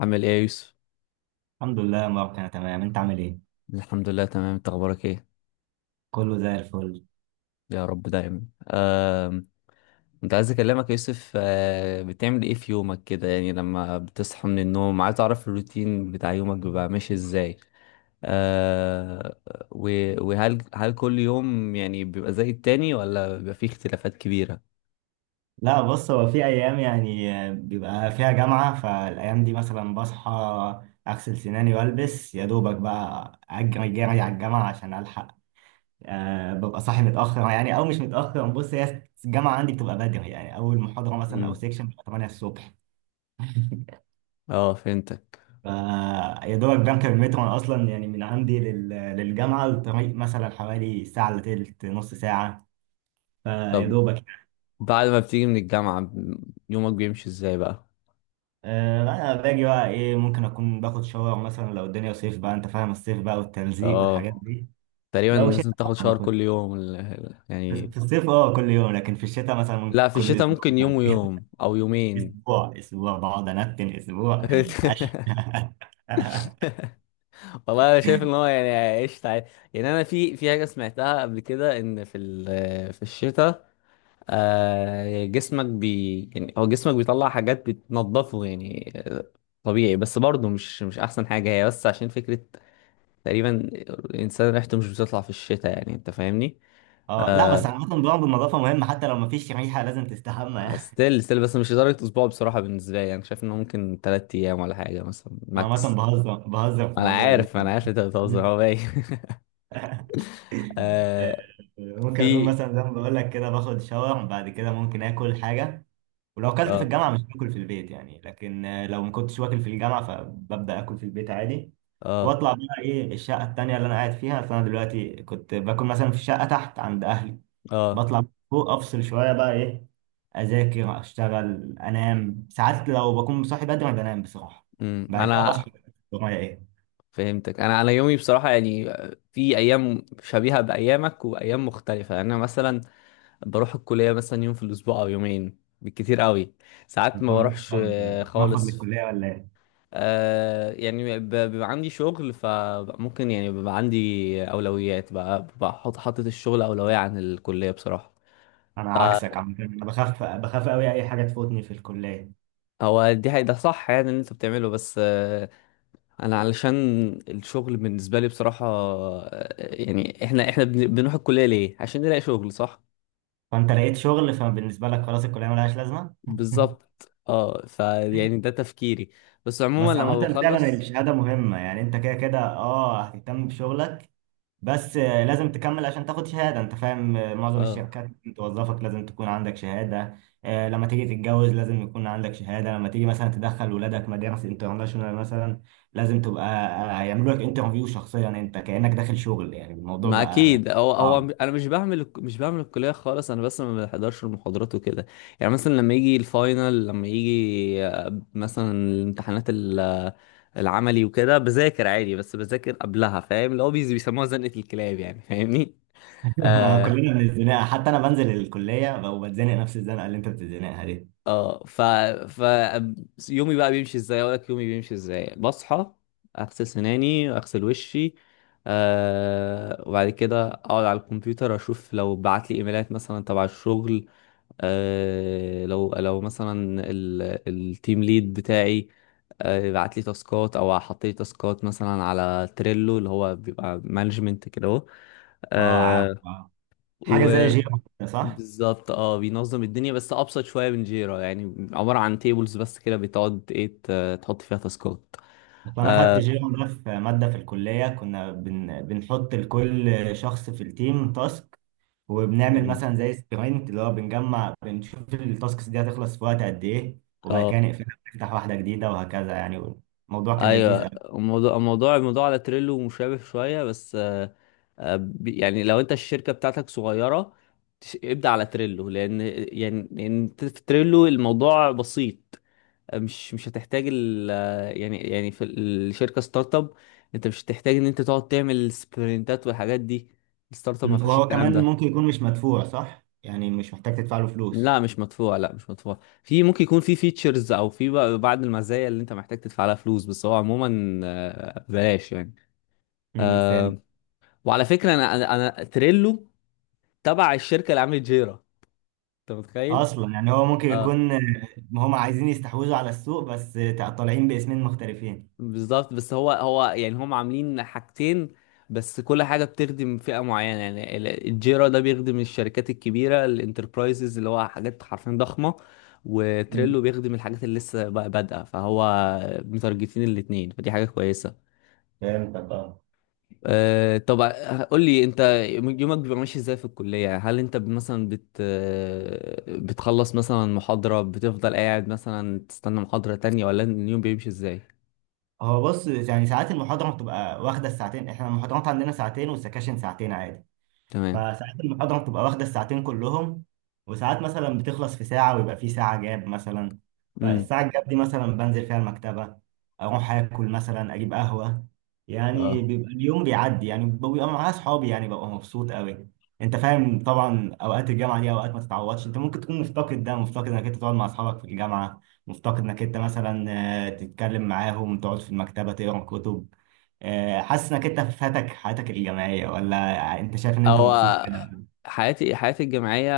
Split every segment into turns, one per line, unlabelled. عامل ايه يا يوسف؟
الحمد لله يا مبارك، انا تمام. انت عامل ايه؟
الحمد لله تمام، انت اخبارك ايه؟
كله زي الفل.
يا رب دايما. آم، كنت عايز اكلمك يا يوسف. بتعمل ايه في يومك كده؟ يعني لما بتصحى من النوم، عايز اعرف الروتين بتاع يومك بيبقى ماشي ازاي. آه، و- وهل هل كل يوم يعني بيبقى زي التاني، ولا بيبقى فيه اختلافات كبيرة؟
لا بص، هو في ايام يعني بيبقى فيها جامعة. فالايام دي مثلا بصحى، اغسل سناني والبس يا دوبك، بقى اجري جري على الجامعة عشان الحق. ببقى صاحي متأخر يعني، او مش متأخر. بص، هي الجامعة عندي بتبقى بدري، يعني اول محاضرة مثلا او
مم.
سيكشن بتبقى 8 الصبح.
اه، فهمتك.
ف يا دوبك بنكر المترو. انا اصلا يعني من عندي للجامعة، الطريق مثلا حوالي ساعة الا تلت، نص ساعة. فيا
طب
دوبك.
بعد ما بتيجي من الجامعة يومك بيمشي ازاي بقى؟
لا انا باجي بقى ايه، ممكن اكون باخد شاور مثلا لو الدنيا صيف بقى. انت فاهم الصيف بقى، والتلزيق والحاجات
اه،
دي.
تقريبا
لو شتاء
لازم تاخد
لا ما
شاور كل
باخدش.
يوم
في
يعني.
في الصيف اه كل يوم، لكن في الشتاء مثلا
لا،
ممكن
في
كل
الشتاء ممكن يوم
اسبوع.
ويوم او يومين.
اسبوع اسبوع بقعد انتن اسبوع. أش-
والله انا شايف ان هو يعني عشت عادي. يعني انا في حاجه سمعتها قبل كده، ان في في الشتاء جسمك يعني جسمك بيطلع حاجات بتنضفه يعني. طبيعي، بس برضه مش احسن حاجه، هي بس عشان فكره. تقريبا الانسان ريحته مش بتطلع في الشتاء، يعني انت فاهمني.
اه لا، بس
آه،
عامة برضه النظافة مهمة، حتى لو مفيش ريحة لازم تستحمى يعني.
ستيل ستيل، بس مش لدرجه اسبوع. بصراحه بالنسبه لي، انا شايف انه ممكن 3 ايام ولا حاجه مثلا،
عامة
ماكس.
بهزر بهزر في
انا
موضوع الزيوت.
عارف، انا عارف انت بتهزر، هو باين. آه.
ممكن اكون
في.
مثلا زي ما بقول لك كده باخد شاور، بعد كده ممكن اكل حاجة. ولو اكلت في
اه.
الجامعه مش باكل في البيت يعني، لكن لو ما كنتش واكل في الجامعه فببدا اكل في البيت عادي.
اه.
واطلع بقى ايه الشقه التانيه اللي انا قاعد فيها. فانا دلوقتي كنت باكل مثلا في الشقه تحت عند اهلي.
اه.
بطلع فوق، افصل شويه بقى ايه، اذاكر، اشتغل، انام ساعات لو بكون صاحي بدري، بنام بصراحه.
امم،
بعد كده
انا
بصحى. ورايا ايه؟
فهمتك. انا انا يومي بصراحه يعني في ايام شبيهه بايامك، وايام مختلفه. يعني انا مثلا بروح الكليه مثلا يوم في الاسبوع او يومين بالكتير قوي. ساعات
انت
ما بروحش
مرفض، مرفض
خالص.
للكليه ولا ايه؟
آه، يعني بيبقى عندي شغل، فممكن يعني بيبقى عندي اولويات بقى، بحط حاطط الشغل اولويه عن الكليه بصراحه.
انا
آه،
عكسك عم، انا بخاف بخاف قوي اي حاجه تفوتني في الكليه.
هو دي حقيقة، ده صح يعني اللي انت بتعمله، بس انا علشان الشغل بالنسبة لي بصراحة، يعني احنا بنروح الكلية ليه؟ عشان نلاقي شغل صح؟
فانت لقيت شغل فبالنسبه لك خلاص الكليه ملهاش لازمه.
بالظبط. اه، فيعني ده تفكيري، بس عموما
بس عامة
لما
فعلا
بخلص.
الشهادة مهمة يعني، انت كده كده اه هتهتم بشغلك. بس لازم تكمل عشان تاخد شهادة. انت فاهم؟ معظم
اه،
الشركات اللي بتوظفك لازم تكون عندك شهادة. لما تيجي تتجوز لازم يكون عندك شهادة. لما تيجي مثلا تدخل ولادك مدارس انترناشونال مثلا لازم تبقى هيعملوا لك انترفيو شخصيا، انت كأنك داخل شغل يعني الموضوع
ما
بقى
اكيد. هو
صعب.
انا مش بعمل الكليه خالص، انا بس ما بحضرش المحاضرات وكده. يعني مثلا لما يجي الفاينل، لما يجي مثلا الامتحانات العملي وكده، بذاكر عادي، بس بذاكر قبلها، فاهم اللي هو بيسموها زنقه الكلاب، يعني فاهمني. اه.
كلنا بنتزنق، حتى انا بنزل الكلية وبتزنق نفس الزنقة اللي انت بتتزنقها دي.
اه. ف يومي بقى بيمشي ازاي؟ اقول لك يومي بيمشي ازاي. بصحى، اغسل سناني، اغسل وشي، آه، وبعد كده اقعد على الكمبيوتر، اشوف لو بعت لي ايميلات مثلا تبع الشغل. آه، لو مثلا ال- التيم ليد بتاعي آه بعت لي تاسكات، او حط لي تاسكات مثلا على تريلو، اللي هو بيبقى مانجمنت كده اهو.
اه، عارف
آه،
حاجة زي جيم، صح؟
وبالظبط اه، بينظم الدنيا، بس ابسط شويه من جيرا. يعني عباره عن تيبلز بس كده، بتقعد ايه تحط فيها تاسكات.
وانا خدت
اه.
جيو ده في ماده في الكليه. كنا بنحط لكل شخص في التيم تاسك. وبنعمل
مم.
مثلا زي سبرنت، اللي هو بنجمع بنشوف التاسكس دي هتخلص في وقت قد ايه، وبعد كده نقفلها نفتح واحده جديده وهكذا يعني. الموضوع كان
ايوه.
لذيذ قوي.
الموضوع على تريلو مشابه شويه، بس يعني لو انت الشركه بتاعتك صغيره، ابدا على تريلو، لان يعني لان في تريلو الموضوع بسيط. مش هتحتاج ال يعني في الشركه ستارت اب، انت مش هتحتاج ان انت تقعد تعمل سبرنتات والحاجات دي. الستارت اب ما فيهاش
وهو
الكلام
كمان
ده.
ممكن يكون مش مدفوع، صح؟ يعني مش محتاج تدفع له فلوس.
لا، مش مدفوع. لا، مش مدفوع. في ممكن يكون في فيتشرز او في بقى بعض المزايا اللي انت محتاج تدفع لها فلوس، بس هو عموما بلاش يعني.
فاهم.
آه، وعلى فكره انا انا تريلو تبع الشركه اللي عملت جيرا. انت متخيل؟
اصلا يعني هو ممكن
اه،
يكون هم عايزين يستحوذوا على السوق بس، طالعين باسمين مختلفين.
بالظبط. بس هو يعني هم عاملين حاجتين، بس كل حاجه بتخدم فئه معينه. يعني الجيرا ده بيخدم الشركات الكبيره، الانتربرايزز، اللي هو حاجات حرفيا ضخمه. وتريلو
مم.
بيخدم الحاجات اللي لسه بقى بادئه. فهو متارجتين الاتنين، فدي حاجه كويسه.
فهمتك، اه.
أه طب، قول لي انت يومك بيبقى ماشي ازاي في الكلية؟ يعني هل انت مثلا بت آه، بتخلص مثلا محاضرة، بتفضل قاعد مثلا تستنى محاضرة تانية، ولا اليوم بيمشي ازاي؟
هو بص، يعني ساعات المحاضرة بتبقى واخدة الساعتين. احنا المحاضرات عندنا ساعتين والسكاشن ساعتين عادي.
تمام.
فساعات المحاضرة بتبقى واخدة الساعتين كلهم، وساعات مثلا بتخلص في ساعة ويبقى في ساعة جاب مثلا.
امم.
فالساعة الجاب دي مثلا بنزل فيها المكتبة، أروح آكل مثلا، أجيب قهوة. يعني
اه.
بيبقى اليوم بيعدي، يعني بيبقى معايا أصحابي، يعني ببقى مبسوط أوي. أنت فاهم طبعا، أوقات الجامعة دي أوقات ما تتعوضش. أنت ممكن تكون مفتقد ده، مفتقد إنك أنت تقعد مع أصحابك في الجامعة، مفتقد إنك أنت مثلا تتكلم معاهم، تقعد في المكتبة تقرا كتب. حاسس إنك أنت فاتك حياتك الجامعية، ولا انت شايف ان انت مبسوط كده؟
هو حياتي الجامعية،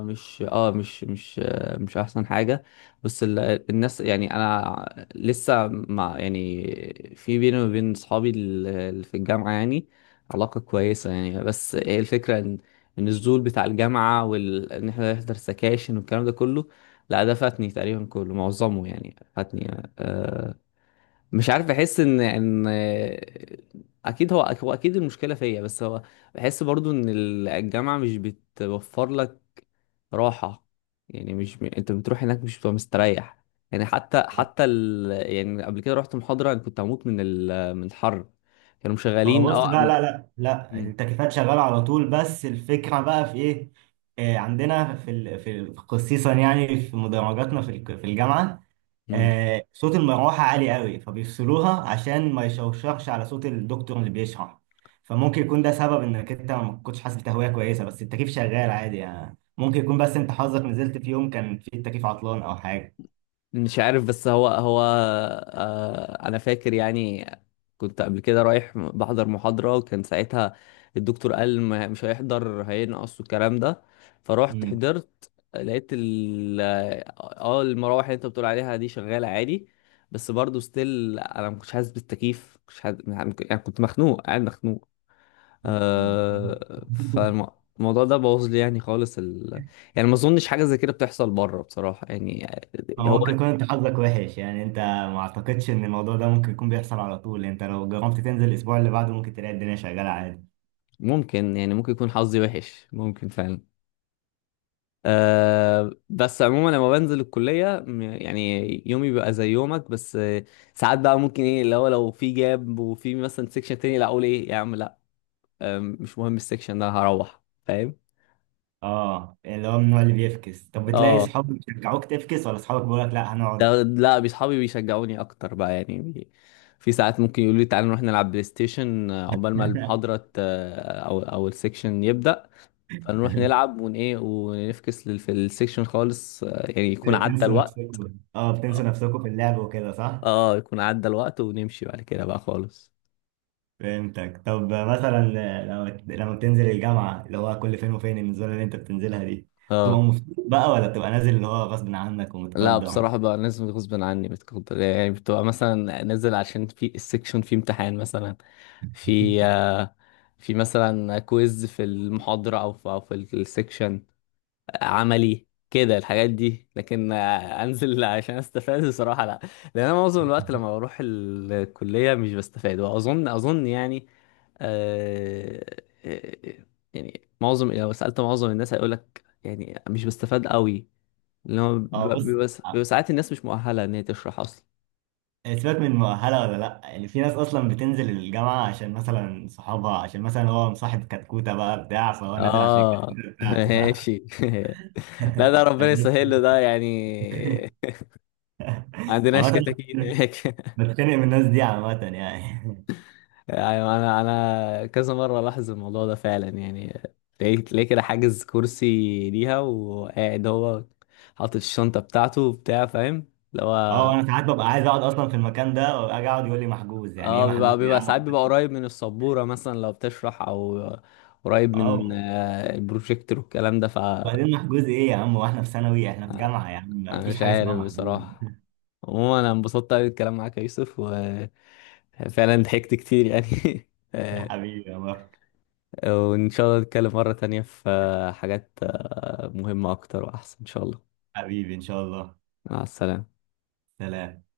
مش مش أحسن حاجة، بس الناس يعني، أنا لسه مع يعني في بيني وبين صحابي اللي في الجامعة يعني علاقة كويسة يعني. بس هي الفكرة إن إن الزول بتاع الجامعة، وإن إن إحنا نحضر سكاشن والكلام ده كله، لا، ده فاتني تقريبا كله، معظمه يعني فاتني. آه، مش عارف، بحس ان اكيد هو اكيد المشكله فيا، بس هو بحس برضو ان الجامعه مش بتوفر لك راحه. يعني مش م... انت بتروح هناك مش بتبقى مستريح. يعني حتى يعني قبل كده رحت محاضره، انا كنت هموت من من الحر. كانوا
هو
مشغلين
بص،
اه
لا لا لا لا،
م-
التكييفات شغاله على طول. بس الفكره بقى في ايه، عندنا خصيصا يعني في مدرجاتنا في الجامعه،
م.
صوت المروحه عالي قوي، فبيفصلوها عشان ما يشوشرش على صوت الدكتور اللي بيشرح. فممكن يكون ده سبب انك انت ما كنتش حاسس بتهويه كويسه، بس التكييف شغال عادي يعني. ممكن يكون بس انت حظك نزلت في يوم كان فيه التكييف عطلان او حاجه.
مش عارف، بس هو آه انا فاكر يعني كنت قبل كده رايح بحضر محاضرة، وكان ساعتها الدكتور قال مش هيحضر، هينقص والكلام ده، فروحت
مم.
حضرت، لقيت ال اه المراوح اللي انت بتقول عليها دي شغالة عادي. بس برضه ستيل انا ما كنتش حاسس بالتكييف، مش حاسس يعني، كنت مخنوق، قاعد مخنوق. آه، فالموضوع ده بوظ لي يعني خالص يعني ما اظنش حاجة زي كده بتحصل بره بصراحة يعني.
هو
هو
ممكن يكون انت حظك وحش يعني. انت ما اعتقدش ان الموضوع ده ممكن يكون بيحصل على طول. انت لو جربت تنزل الاسبوع اللي بعده ممكن تلاقي الدنيا شغاله عادي.
ممكن يعني، ممكن يكون حظي وحش، ممكن فعلا. أه بس عموما لما بنزل الكلية يعني يومي بيبقى زي يومك، بس ساعات بقى ممكن ايه اللي هو لو في جاب، وفي مثلا سيكشن تاني، لا اقول ايه يا عم، لا مش مهم، السيكشن ده هروح فاهم.
اه، اللي هو من النوع اللي بيفكس. طب بتلاقي
اه،
صحابك بيشجعوك تفكس، ولا صحابك بيقولك لا هنقعد؟
ده لا، اصحابي بيشجعوني اكتر بقى يعني في ساعات ممكن يقولوا لي تعالى نروح نلعب بلاي ستيشن عقبال ما المحاضرة او السيكشن يبدأ، فنروح نلعب ون ايه، ونفكس في السيكشن خالص. يعني يكون عدى
تنسوا
الوقت.
نفسكم، اه، بتنسوا
اه،
نفسكم في اللعب وكده، صح؟
يكون عدى الوقت ونمشي بعد كده بقى خالص.
فهمتك. طب مثلا لما بتنزل الجامعه، اللي هو كل فين وفين النزوله اللي انت بتنزلها دي، بتبقى
اه،
مبسوط بقى، ولا بتبقى نازل اللي هو غصب عنك
لا
ومتقدر؟
بصراحة بقى لازم غصب عني، بتقدر يعني بتبقى مثلا نازل عشان في السيكشن في امتحان مثلا، في في مثلا كويز في المحاضرة، أو في أو في السيكشن عملي كده، الحاجات دي. لكن انزل عشان استفاد بصراحه لا، لان انا معظم الوقت لما بروح الكليه مش بستفاد. واظن يعني آه آه، آه، يعني معظم، لو سالت معظم الناس هيقول لك يعني مش بستفاد قوي، اللي هو
اه
بيبقى
بص،
بيبقى بيبقى ساعات الناس مش مؤهله ان هي تشرح اصلا.
إيه، سيبك من مؤهلة ولا لأ. يعني في ناس أصلا بتنزل الجامعة عشان مثلا صحابها، عشان مثلا هو مصاحب كتكوتة بقى بتاع، فهو نازل عشان
اه.
الكتكوتة بتاعته بقى.
ماشي. لا، ده
أنا
ربنا يسهل له ده يعني. عندناش
عامة
كتاكيت هناك.
بتخانق من الناس دي عامة يعني.
يعني انا كذا مره لاحظ الموضوع ده فعلا يعني. تلاقيه كده حاجز كرسي ليها، وقاعد هو حاطط الشنطه بتاعته وبتاع، فاهم. اللي
اه،
هو
أنا ساعات ببقى عايز أقعد أصلا في المكان ده وأجي أقعد يقول لي محجوز. يعني إيه
اه
محجوز
بيبقى
يا
بيبقى ساعات
عم؟
بيبقى قريب من السبوره مثلا لو بتشرح، او قريب من
اه،
البروجيكتور والكلام ده، فانا
وبعدين محجوز إيه يا عم؟ وإحنا في ثانوي؟ إحنا في جامعة يا عم، مفيش
مش
حاجة اسمها
عارف
محجوز.
بصراحه. عموما انا انبسطت قوي بالكلام معاك يا يوسف، وفعلا ضحكت كتير يعني.
حبيبي يا مروة.
وإن شاء الله نتكلم مرة تانية في حاجات مهمة أكتر وأحسن إن شاء الله.
حبيبي إن شاء الله.
مع السلامة.
سلام.